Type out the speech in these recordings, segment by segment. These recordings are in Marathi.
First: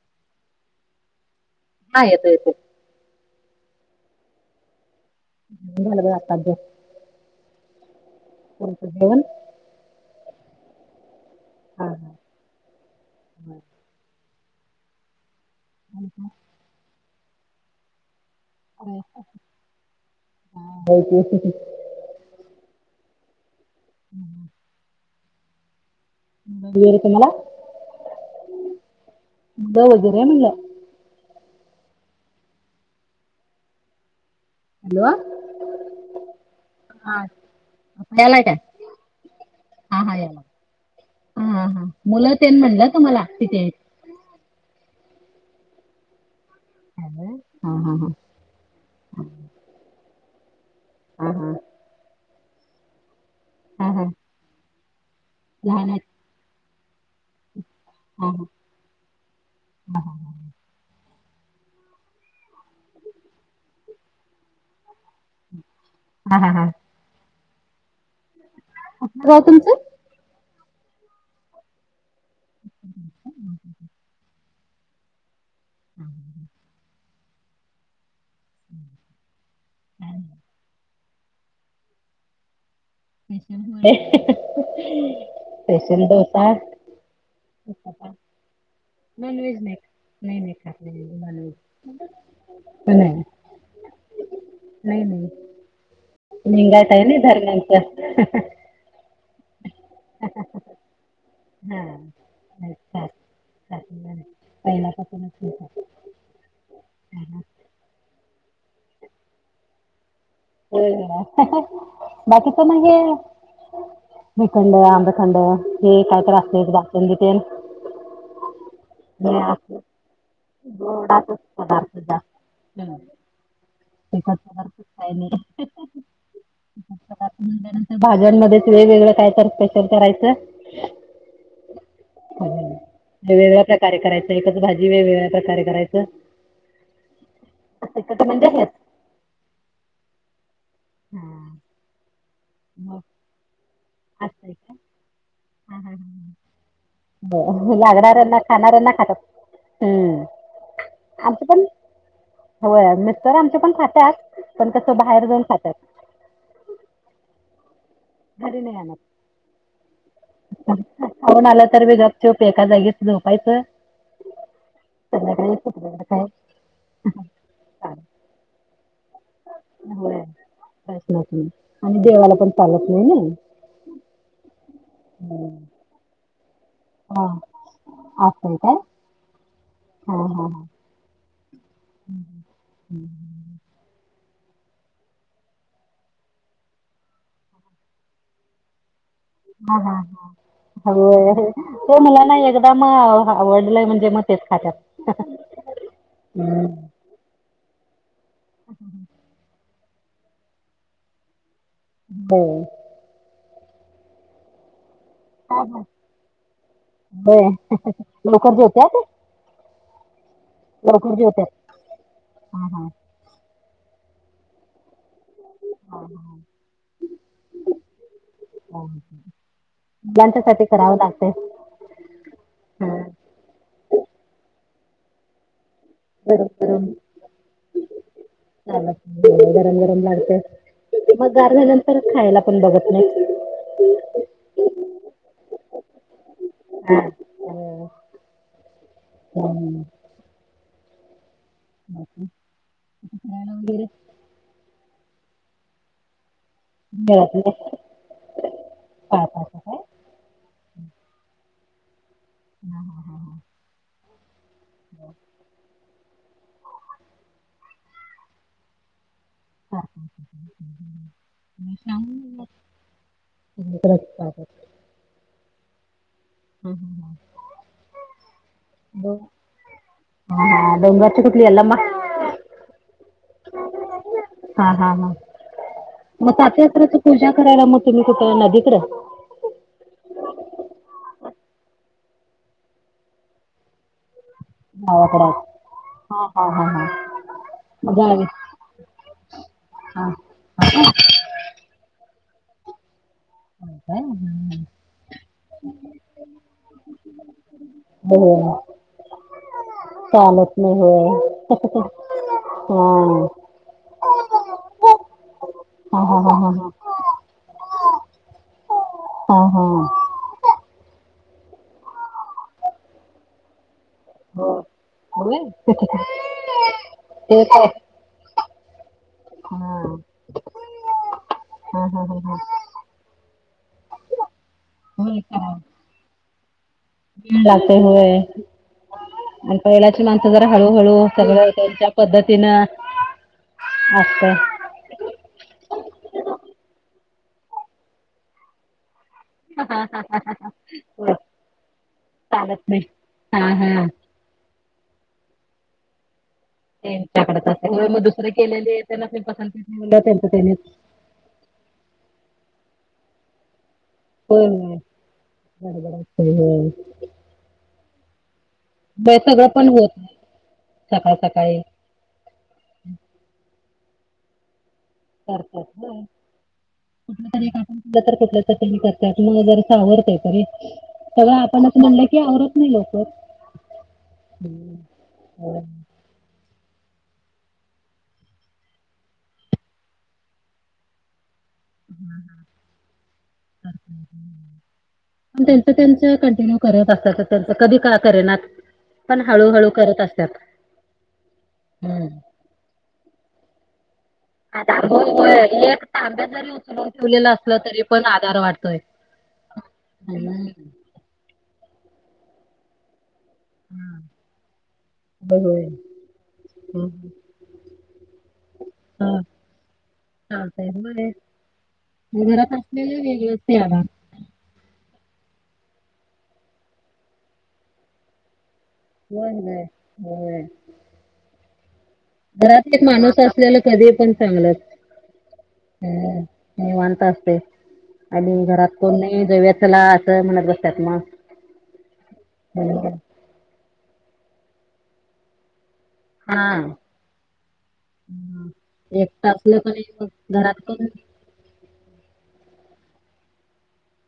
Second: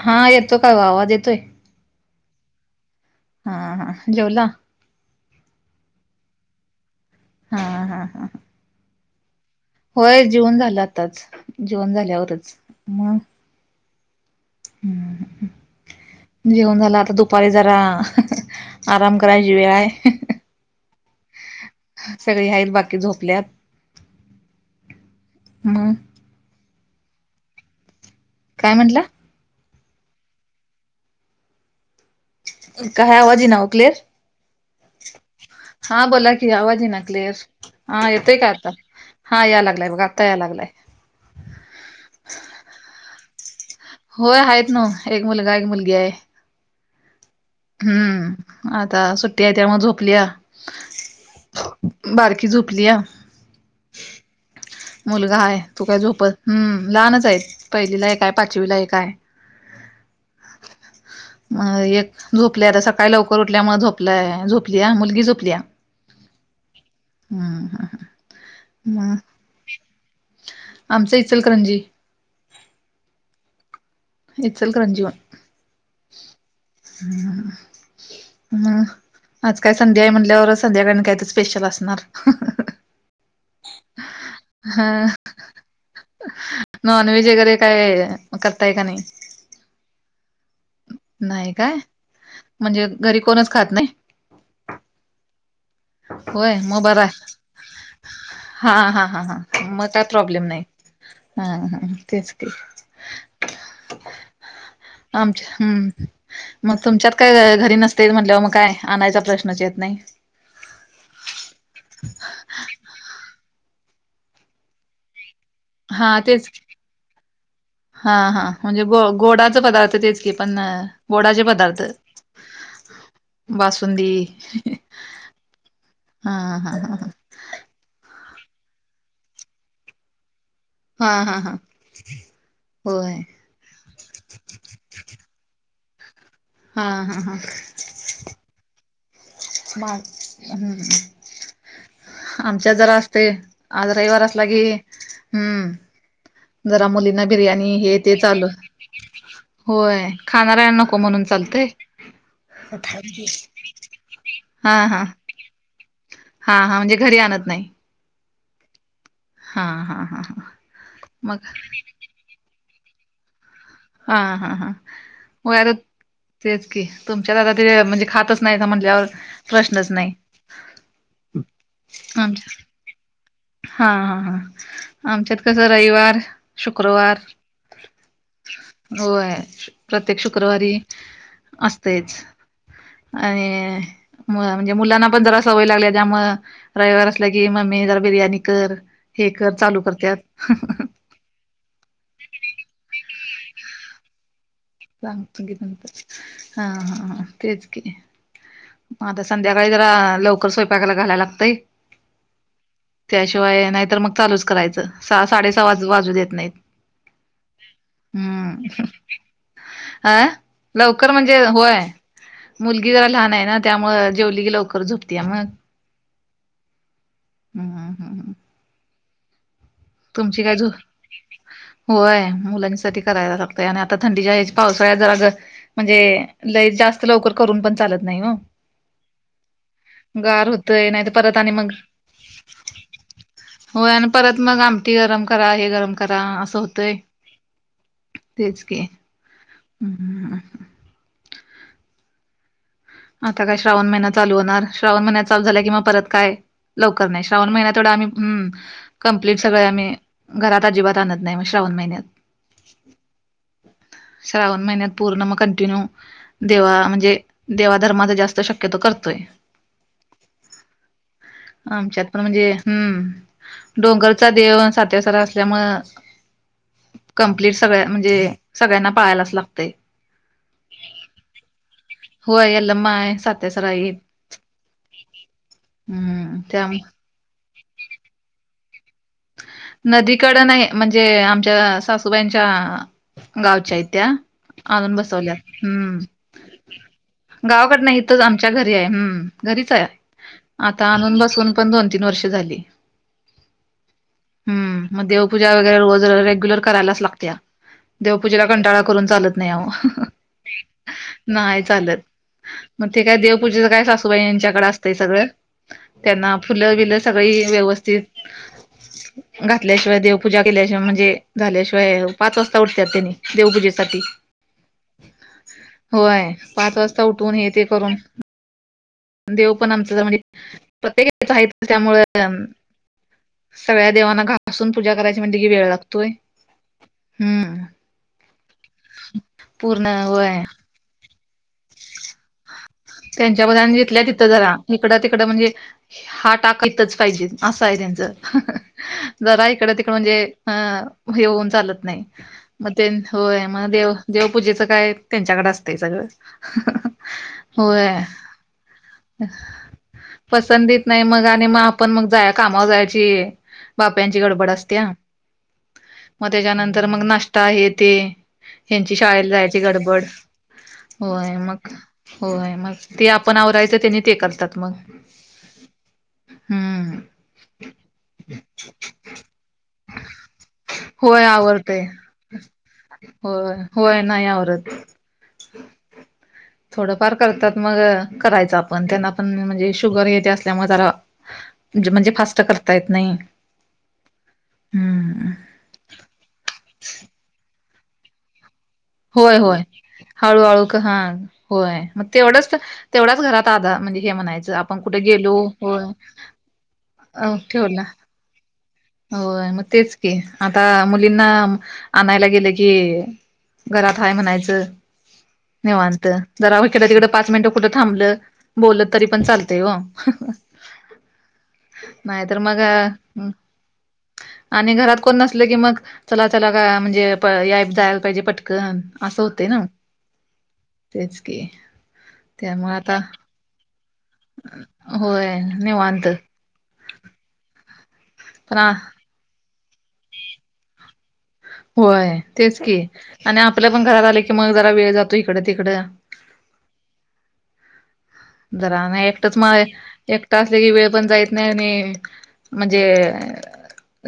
हा येतो का ग आवाज येतोय. हा येतोय येतोय हा हा जेवला. झालं ग आताच जस्ट हा हा हा तुमचं जेवण होय जेवण झालं आताच जेवण झाल्यावरच मग हम् ह् जेवण झालं आता दुपारी जरा आराम करायची वेळ आहे हा हो सगळी आहेत बाकी झोपल्यात हम् म [inaudible] ला काय म्हणला बरोबर आहे म्हणलं काय आवाज येईना ओ क्लिअर. हॅलो हा बोला की आवाज येईना क्लिअर हा आता येतोय यालाय का काय आता. हां याय लागला आहे बघा आत्ता याय लागलं आहे ह हां मुलं ते म्हणलं तुम्हाला किती आहेत होय आहेत नव्ह एक मुलगा एक मुलगी आहे हा हा हम्म आता सुट्टी आहे त्यामुळे झोपलीया ह हा बारकी झोपलीया हा हा मुलगा आहे तू लहान काय आहेत झोप हम लहानच आहे पहिलीला एक हा आहे हा पाच वी ला एक आहे म एक झोपल्या आता सकाळी लवकर उठल्यामुळे झोपलाय झोपलीया मुलगी झोपलीया हा हा हां हम हा ह म कुठलं गाव तुमचं आमचं इचलकरंजी ह ह इचलकरंजी हम् म आज काय संडे आहे म्हंटल्यावर संध्याकाळी कायतरी स्पेशल असणार [inaudible] स्पेशल दोसा नॉनव्हेज वगैरे काय करताय का नाही? नॉन व्हेज नाही नाही खात नॉनव्हेज नाही काय म्हणजे घरी नाही कोणच खात नाही नाही नाही होय म लिंगायत बरा ना आहे धर्मांचं हा हा हा हा मग काय प्रॉब्लेम नाही हा तेच की नाही खात पहिल्यापासूनच आमच्या [inaudible] हम्म मग तुमच्यात काय घरी नसते म्हटल्यावर मग काय आणायचा प्रश्नच येत नाही हो बाकीच म हे.... श्रीखंड आंबखंड हे हा कायत तेच असते भातून घ ते.... हा हा म्हणजे गो गोडाच पदार्थ तेच की पण गोडाचे पदार्थ..... ह [unintelligible] बासुंदी नाही. हा हा ह ह.... त्यानंतर भाज्यांमध्ये वेगवेगळं काय तर स्पेशल करायचं.... हा हा हा होय.... कार्य करायचं एकच भाजी वेगवेगळ्या प्रकारे करायचं.... हां हां हां.... त म्हणजे हे..... मार हम्म हम्म.... हम्म.... आमच्यात जरा असते आज रविवार असला असतंय की, का? हा हा हा. हम्म जरा मुलीना हो बिर्याणी हे ते लागणाऱ्यांना चालू.... खाणाऱ्यांना खातात. होय हम्म खाणाऱ्यांन नको म्हणून आमचं पण चालतय.... होय मिस्टर आमच्या पण खात्यात पण हा कसं हा बाहेर जाऊन खात.... हा हा म्हणजे घरी आणत नाही... घरी नाही आणत.... हा हा हा ह मग.... चूप एका जागेत झोपायचं.... हा हा संध्याकाळी होय आर कुठल्याकडे काय तेच की तुमच्यात आता ते म्हणजे चालेल खात असतील. नाहीसा म्हंटल्यावर.... होय आणि देवाला पण आमच्या चालत नाही ना. हा हा हा आमच्यात कसं रविवार.... शुक्रवार हां असं आहे काय होय प्रत्येक हां हां शुक्रवारी.... असतेच आणि.... मु म्हणजे मुलांना पण जरा सवय लागल्या त्यामुळ रविवार असला की मम्मी जरा बिर्याणी कर.... हे कर हां चालू हां हां करत्यात.... होय... ते मला ना एकदा म आवडलंय म्हणजे म.... सांगतो गी नंतर हा हम्म. हा हां..... तेच की मग आता संध्याकाळी जरा लवकर स्वयंपाकाला घालायला लागतंय. बो.... त्याशिवाय नाहीतर मग चालूच करायचं. सहा साडे हा, सहा हा. वाज वाजू देत नाहीत होय लवकर हम्म... जेवतात अ लवकर म्हणजे होय हां हां मुलगी जरा लहान आहे ना.... त्यामुळ जेवली लवकर झोपती हां मग.... ह.... तुमची काय झोप... होय हा मुलांसाठी करायला लागतय आणि आता थंडीच्या ह पावसाळ्यात जरा ग.... म्हणजे गरम लय जास्त लवकर करून पण चालत नाही हं.... लय गरम गरम लागते होतय नाही तर मग परत आणि गार झाल्यानंतर खायला पण बघत नाही. हो आणि परत मग आम... त गरम करा हे गरम करा असं होतय हा. तेच की, हम.... हम्म बाकी.... आता काय श्रावण महिना चालू होणार श्रावण महिन्यात चालू झाल्या किंवा परत काय? लवकर नाही श्रावण महिन्या तेवढा आम्ही हम कमप्लीट पाळतात असं सगळे काय? आम्ही.... घरात अजिबात आणत नाही मग श्रावण महिन्यात.... ह ह ह ह... [unintelligible] श्रावण महिन्यात पूर्ण मग कंटिन्यू देवा म्हणजे देवाधर्माचा जास्त शक्यतो करतोय. [inaudible] आमच्यात श्रावण पण महिन्यात म्हणजे हम्म सगळीकडेच डोंगरचा पाळतात. देव आणी सातीआसरा असल्यामुळ हा हा हा. कंप्लीट सगळ म्हणजे सगळ्यांना डो पाळायलाच लागते. हा हा डोंगरची कुठली यल्लमा होय, यल्लमा आहे, साती आसरा ये. हा हा हा मग त्याम सातीआसरा ची पूजा करायला मग तुम्ही तिथ नदीकडेच नदीकड नाही म्हणजे आमच्या सासूबाईंच्या गावच्या आहेत त्या आणून गावाकडं. बसवल्या हम्म.. हा हा हा हा. गावाकड नाही मग इथच गावी. आमच्या घरी आहे, हम्म घरीच आहे, हा. हो आता आणून बसून पण दोन तीन वर्ष झाली. हम ह [inaudible] हम् मग देवपूजा वगैरे रोज रेग्युलर करायलाच लागत्या हो देवपूजेला हो. कंटाळा करून चालत नाही, अहो चालत नाही होय. नाही चालत. मग ते काय देवपूजेच काय सासूबाई यांच्याकडे असतंय सगळं हा हा हा त्यांना हा हा फुलं बिलं सगळी व्यवस्थित हा हा घातल्याशिवाय देवपूजा केल्याशिवाय म्हणजे झाल्याशिवाय पाच वाजता उठत्यात त्यांनी देवपूजेसाठी हो होय होय. पाच वाजता उठून हे ते करून देव हा पण आमच हा म्हणजे प्रत्येकच आहे त्यामु हा हा हा सगळ्या देवांना घासून पूजा करायची म्हणजे की वेळ लागतोय. हम्म लागते हय आणि पूर्ण पहिलाची माणसं होय जरा हळू हळू सगळं त्यांच्या पद्धतीनं त्यांच्या मनानं जितल्या असतय तिथंचा राहा. इकडा तिकडं म्हणजे हा टाक इतच पाहिजे असं आहे त्यांचं जरा इकड तिकडं म्हणजे अ येऊन चालत नाही. चालत मग नाही. ते होय हा मग हा देव देवपूजेचं काय त्यांच्याकडे असतंय सगळं त्याच्याकडे होय अस मग दुसरे केलेले त्यांना ते पसंद येत नाही. म्हटले त्याचा त्यानी.. पसंत येत नाही मग आणि मग आपण मग जा कामावर जायची. बापयांची होय गडबड होय असतेय. ह बरोबर मग असतंय होय. त्याच्यानंतर मग नाश्ता हे तेे ह्यांची होय शाळेला सगळं जायची पण होत गडबड नाही सकाळ होय. सकाळी मग होय. मग ते आपण आवरायचं त्यांनी ते करतात मग करत्यात व्हय. हम्म कुठल तरी एक आपण कुठलं तर त्यानी करतात मग जर सावरते तरी होय सगळं आपणच आवरतय म्हणलं की आवरत नाही लवकर होय होय नाही आवरत. होय. थोडंफार करतात मग करायचं आपण त्यांना पण म्हणजे शुगर हे ते असल्यामुळे जरा म्हणजे फास्ट करता येत नाही हम् त्यांच कंटिन्यू करत असतात त्यांच कधी का करेनात पण होय होय हळूहळू करत असतात हळूहळू क हां होय मग तेवढंच तर तेवढाच घरात आधार म्हणजे हे म्हणायचं. आ आपण हो कुठे हो गेलो एक होय तांब्या जरी उचलून ठेवलेलं अ असलं तरी ठेवला पण आधार वाटतोय. होय मग तेच की आता होय मुलींना आणायला गेलं की, घरात हाय म्हणायचं होय निेवांत जरा इकडे तिकडं पाच मिनिटं कुठं थांबलं बोलत तरी हा, पण चालतय ओ.. चालतंय व्हय. नाहीतर मग [inaudible] आणि घरात कोण नसल की मग, चला काय म्हणजे या जायला पाहिजे पटकन. असं होय होतय होय ना. होय तेच की. घरात त्यामुळे एक आता माणूस असलेल कधी पण चांगलच. होय निवांत निवांत असते. आणि पण घरात कोण नाही जाऊ चला अस म्हणत बसतात. मग होय तेच की. हम्म. आणि आपल्या पण घरात आले की मग जरा वेळ जातो इकड तिकड. हा जरा नाही एकटं एकटंच म असलं का नाही एकट मग असल घरात की कोण वेळ पण जाईल. नाही म्हणे म्हणजे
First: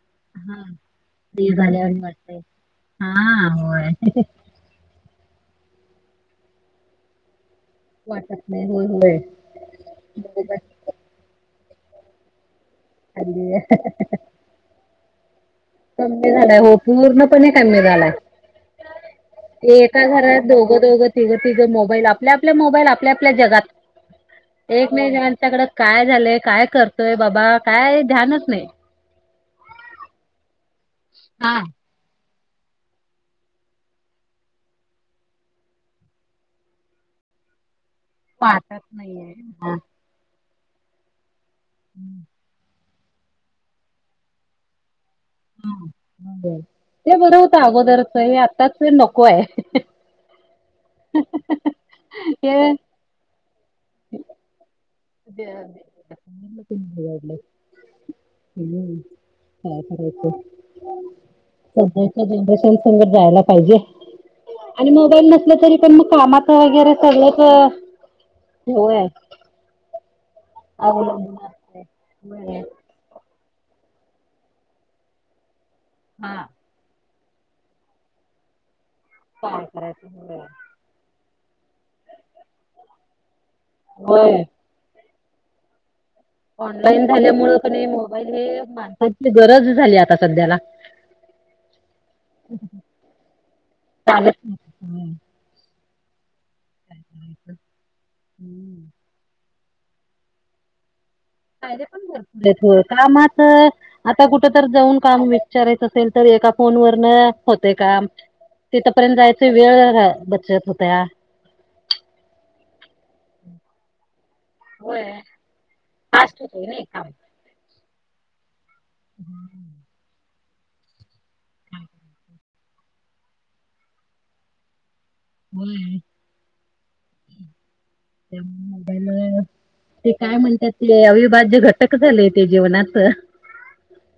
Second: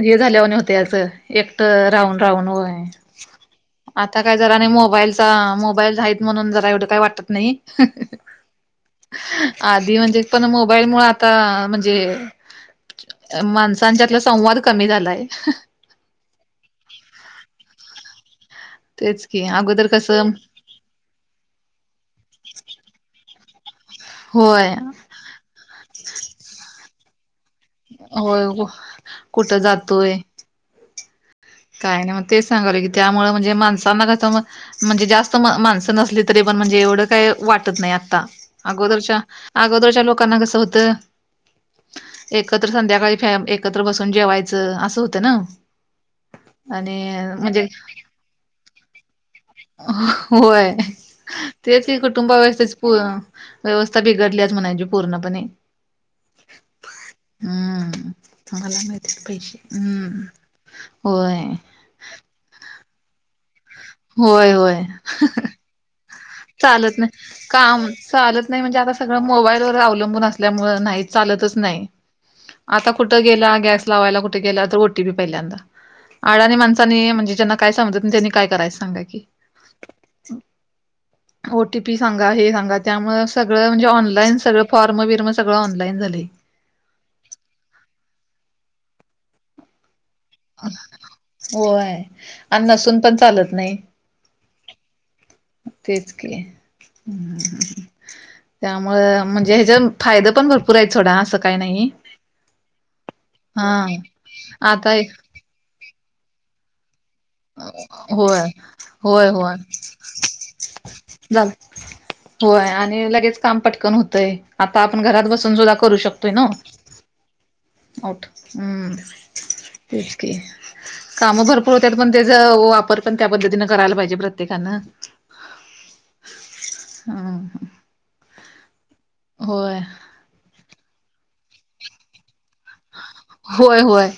हे झाल्यावाणी हा होत अस फ्री एकट झाल्यावाणी राहुन. वाटतंय. राहुन होय. हा होय आता काय जरा आणि मोबाईलचा मोबाईल आहेत म्हणून जरा एवढ काही वाटत नाही. वाटत नाही होय होय आधी म्हणजे पण बरोबर. मोबाईल मुळ आ आता म्हणजे, हल्ली माणसांच्यातला संवाद कमी झालाय. कमी झालाय. हो पूर्णपणे कमी झालाय. तेच की ते अगोदर एका कसं घरात दोघ दोघ तिघ तिघ मोबाईल. आपल्या आपल्या मोबाईल आपल्या आपल्या जगात. होय एकमेच्याकडे काय झालय, काय करतोय बाबा? काय ध्यानच होय नाही. कुठं जातोय. हा काय नाही मग तेच सांगावल की त्यामुळ म्हणजे माणसांना त्याचा म म्हणजे जास्त माणसं नसली तरी पण, म्हणजे एवढं काही वाटत नाही आता. पाहतच अगोदरच्या नाहीये हा अगोदरच्या लोकांना कस होत, एकत्र संध्याकाळी फॅम एकत्र बसून जेवायचं असं होतं ना. ते आणि बर होत म्हणजे अगोदरच. हे आत्ताच नको आहे. होय तेच ही कुटुंबा हे व्यवस्थेची व्यवस्था बिघडली म्हणायची. पूर्णपणे बिघडलं हम्म मला हम्म माहितीयेत पैसे. [unintelligible] होय सध्या जनरेशन संगत जायला पाहिजे. होय होय आणि मोबाईल नसला तरी पण मग कामात वगैरे चालत नाही. सगळंच काम हे चालत नाही. म्हणजे आता होय आहे सगळं मोबाईलवर अवलंबून असत. त्यामुळ नाही अवलंबून चालतच असतंय नाही. होय आता कुठ गेला गॅस लावायला कुठ गेला तर, ओ टी पी पहिल्यांदा. हा आडणी माणसांना म्हणजे ज्यांना काय समजत नाही त्यांनी कायरायच सांगा की. काय करायच व्हय. ओ टी पी सांगा. हे सांगा. त्यामुळ सगळं म्हणजे ऑनलाईन होय सगळं फॉर्म बिर्म सगळं ऑनलाईन झालय. ऑनलाईन झाल्यामुळे का नाही मोबाईल हे माणसाची गरज झाली आता. सध्याला होय. आणि नसून पण चालत नाही. चालच नाही. हम्म तेच की हम्म हम्म. त्यामुळ म्हण ह्याच्यातुन फायद पण भरपूर आहेत सोडा अस फायदे पण भरपूर आहेत हो. हा कामच आता कुठ तरी आता जाऊन एक काम वि विचारायचं असेल तर एका फोन वरन होते काम. होय तिथपर्यंत होय जायच होय वेळ रा बचत होतया. झालं, होय आणि लगेच काम पटकन होतंय. आता आपण घरात बसून सुुद्धा करू शकतोय ना. ते काम ऊठ हम्म तेच कि काम भरपूर होत्याात पण त्याचा वापर पण त्या पद्धतीनं करायला पाहिजे प्रत्येकान. व्हय. ह ह ते मोबाईल होय ते काय म्हणतात ते अविभाज्य घटक झाले ते जीवनात. होय होय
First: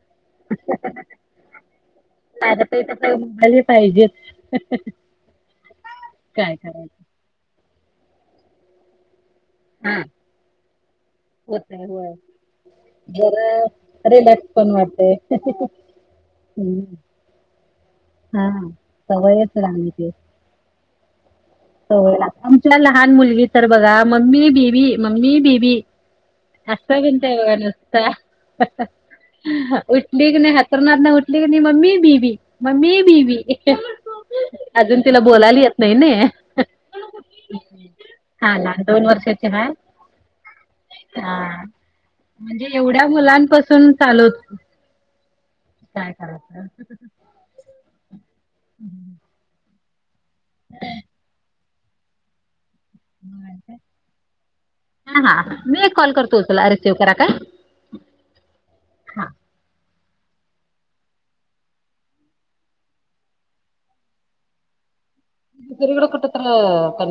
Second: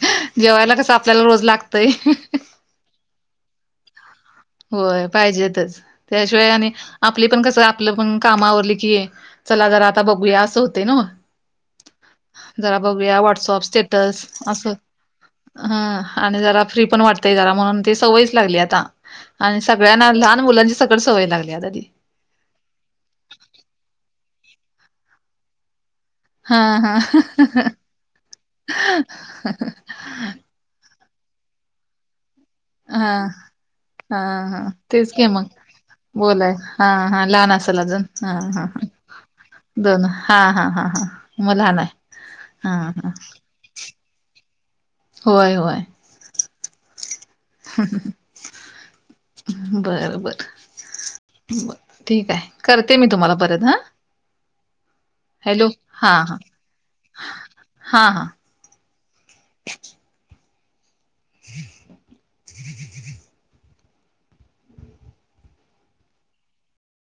जेवायला कस आपल्याला रोज लागतय मोबाईल हे पाहिजेच होय पाहिजेेतच त्याशिवाय काय आणि करायचं आपली पण कस आपलं पण काम आवरली की चला जरा हा आता बघूया असं होते ना होतय होय जरा बघूया व्हॉटसअ स्टे जरा स्टेटस रिलॅक्स पण असं वाटतय आणि जरा फ्री पण वाटतय जरा म्हणून ते संवयच हा लागली आता सवयच आणि लागली ती सगळ्याना लहान मुलांची सकट संवय लागली आता ती. सवय लागते. आमच्या लहान मुलगी तर बघा मम्मी बेबी मम्मी बेबी हा अस [unintelligible] हा बघा नुसत [unintelligible] न अंथरुणातून न उठली की नाय मम्मी बेबी मम्मी हा बेबी हा हा अजून तेच तिला की मग बोलायला येत नाही न बोलाय हा हा. लहान असल अजून हा हा लहान दोन वर्षाची हाय दोन हा हा हा हा मग लहान आहे. म्हणजे हा एवढ्या हा मुलांपासून चालवत होय होय काय करायचं? बर बर. बर ठीक आहे करते मी तुम्हाला परत हा. हा हा हॅलो मी एक हा कॉल हा करतो उचला रिसिव्ह करा काय हा हा. हि किि [inaudible]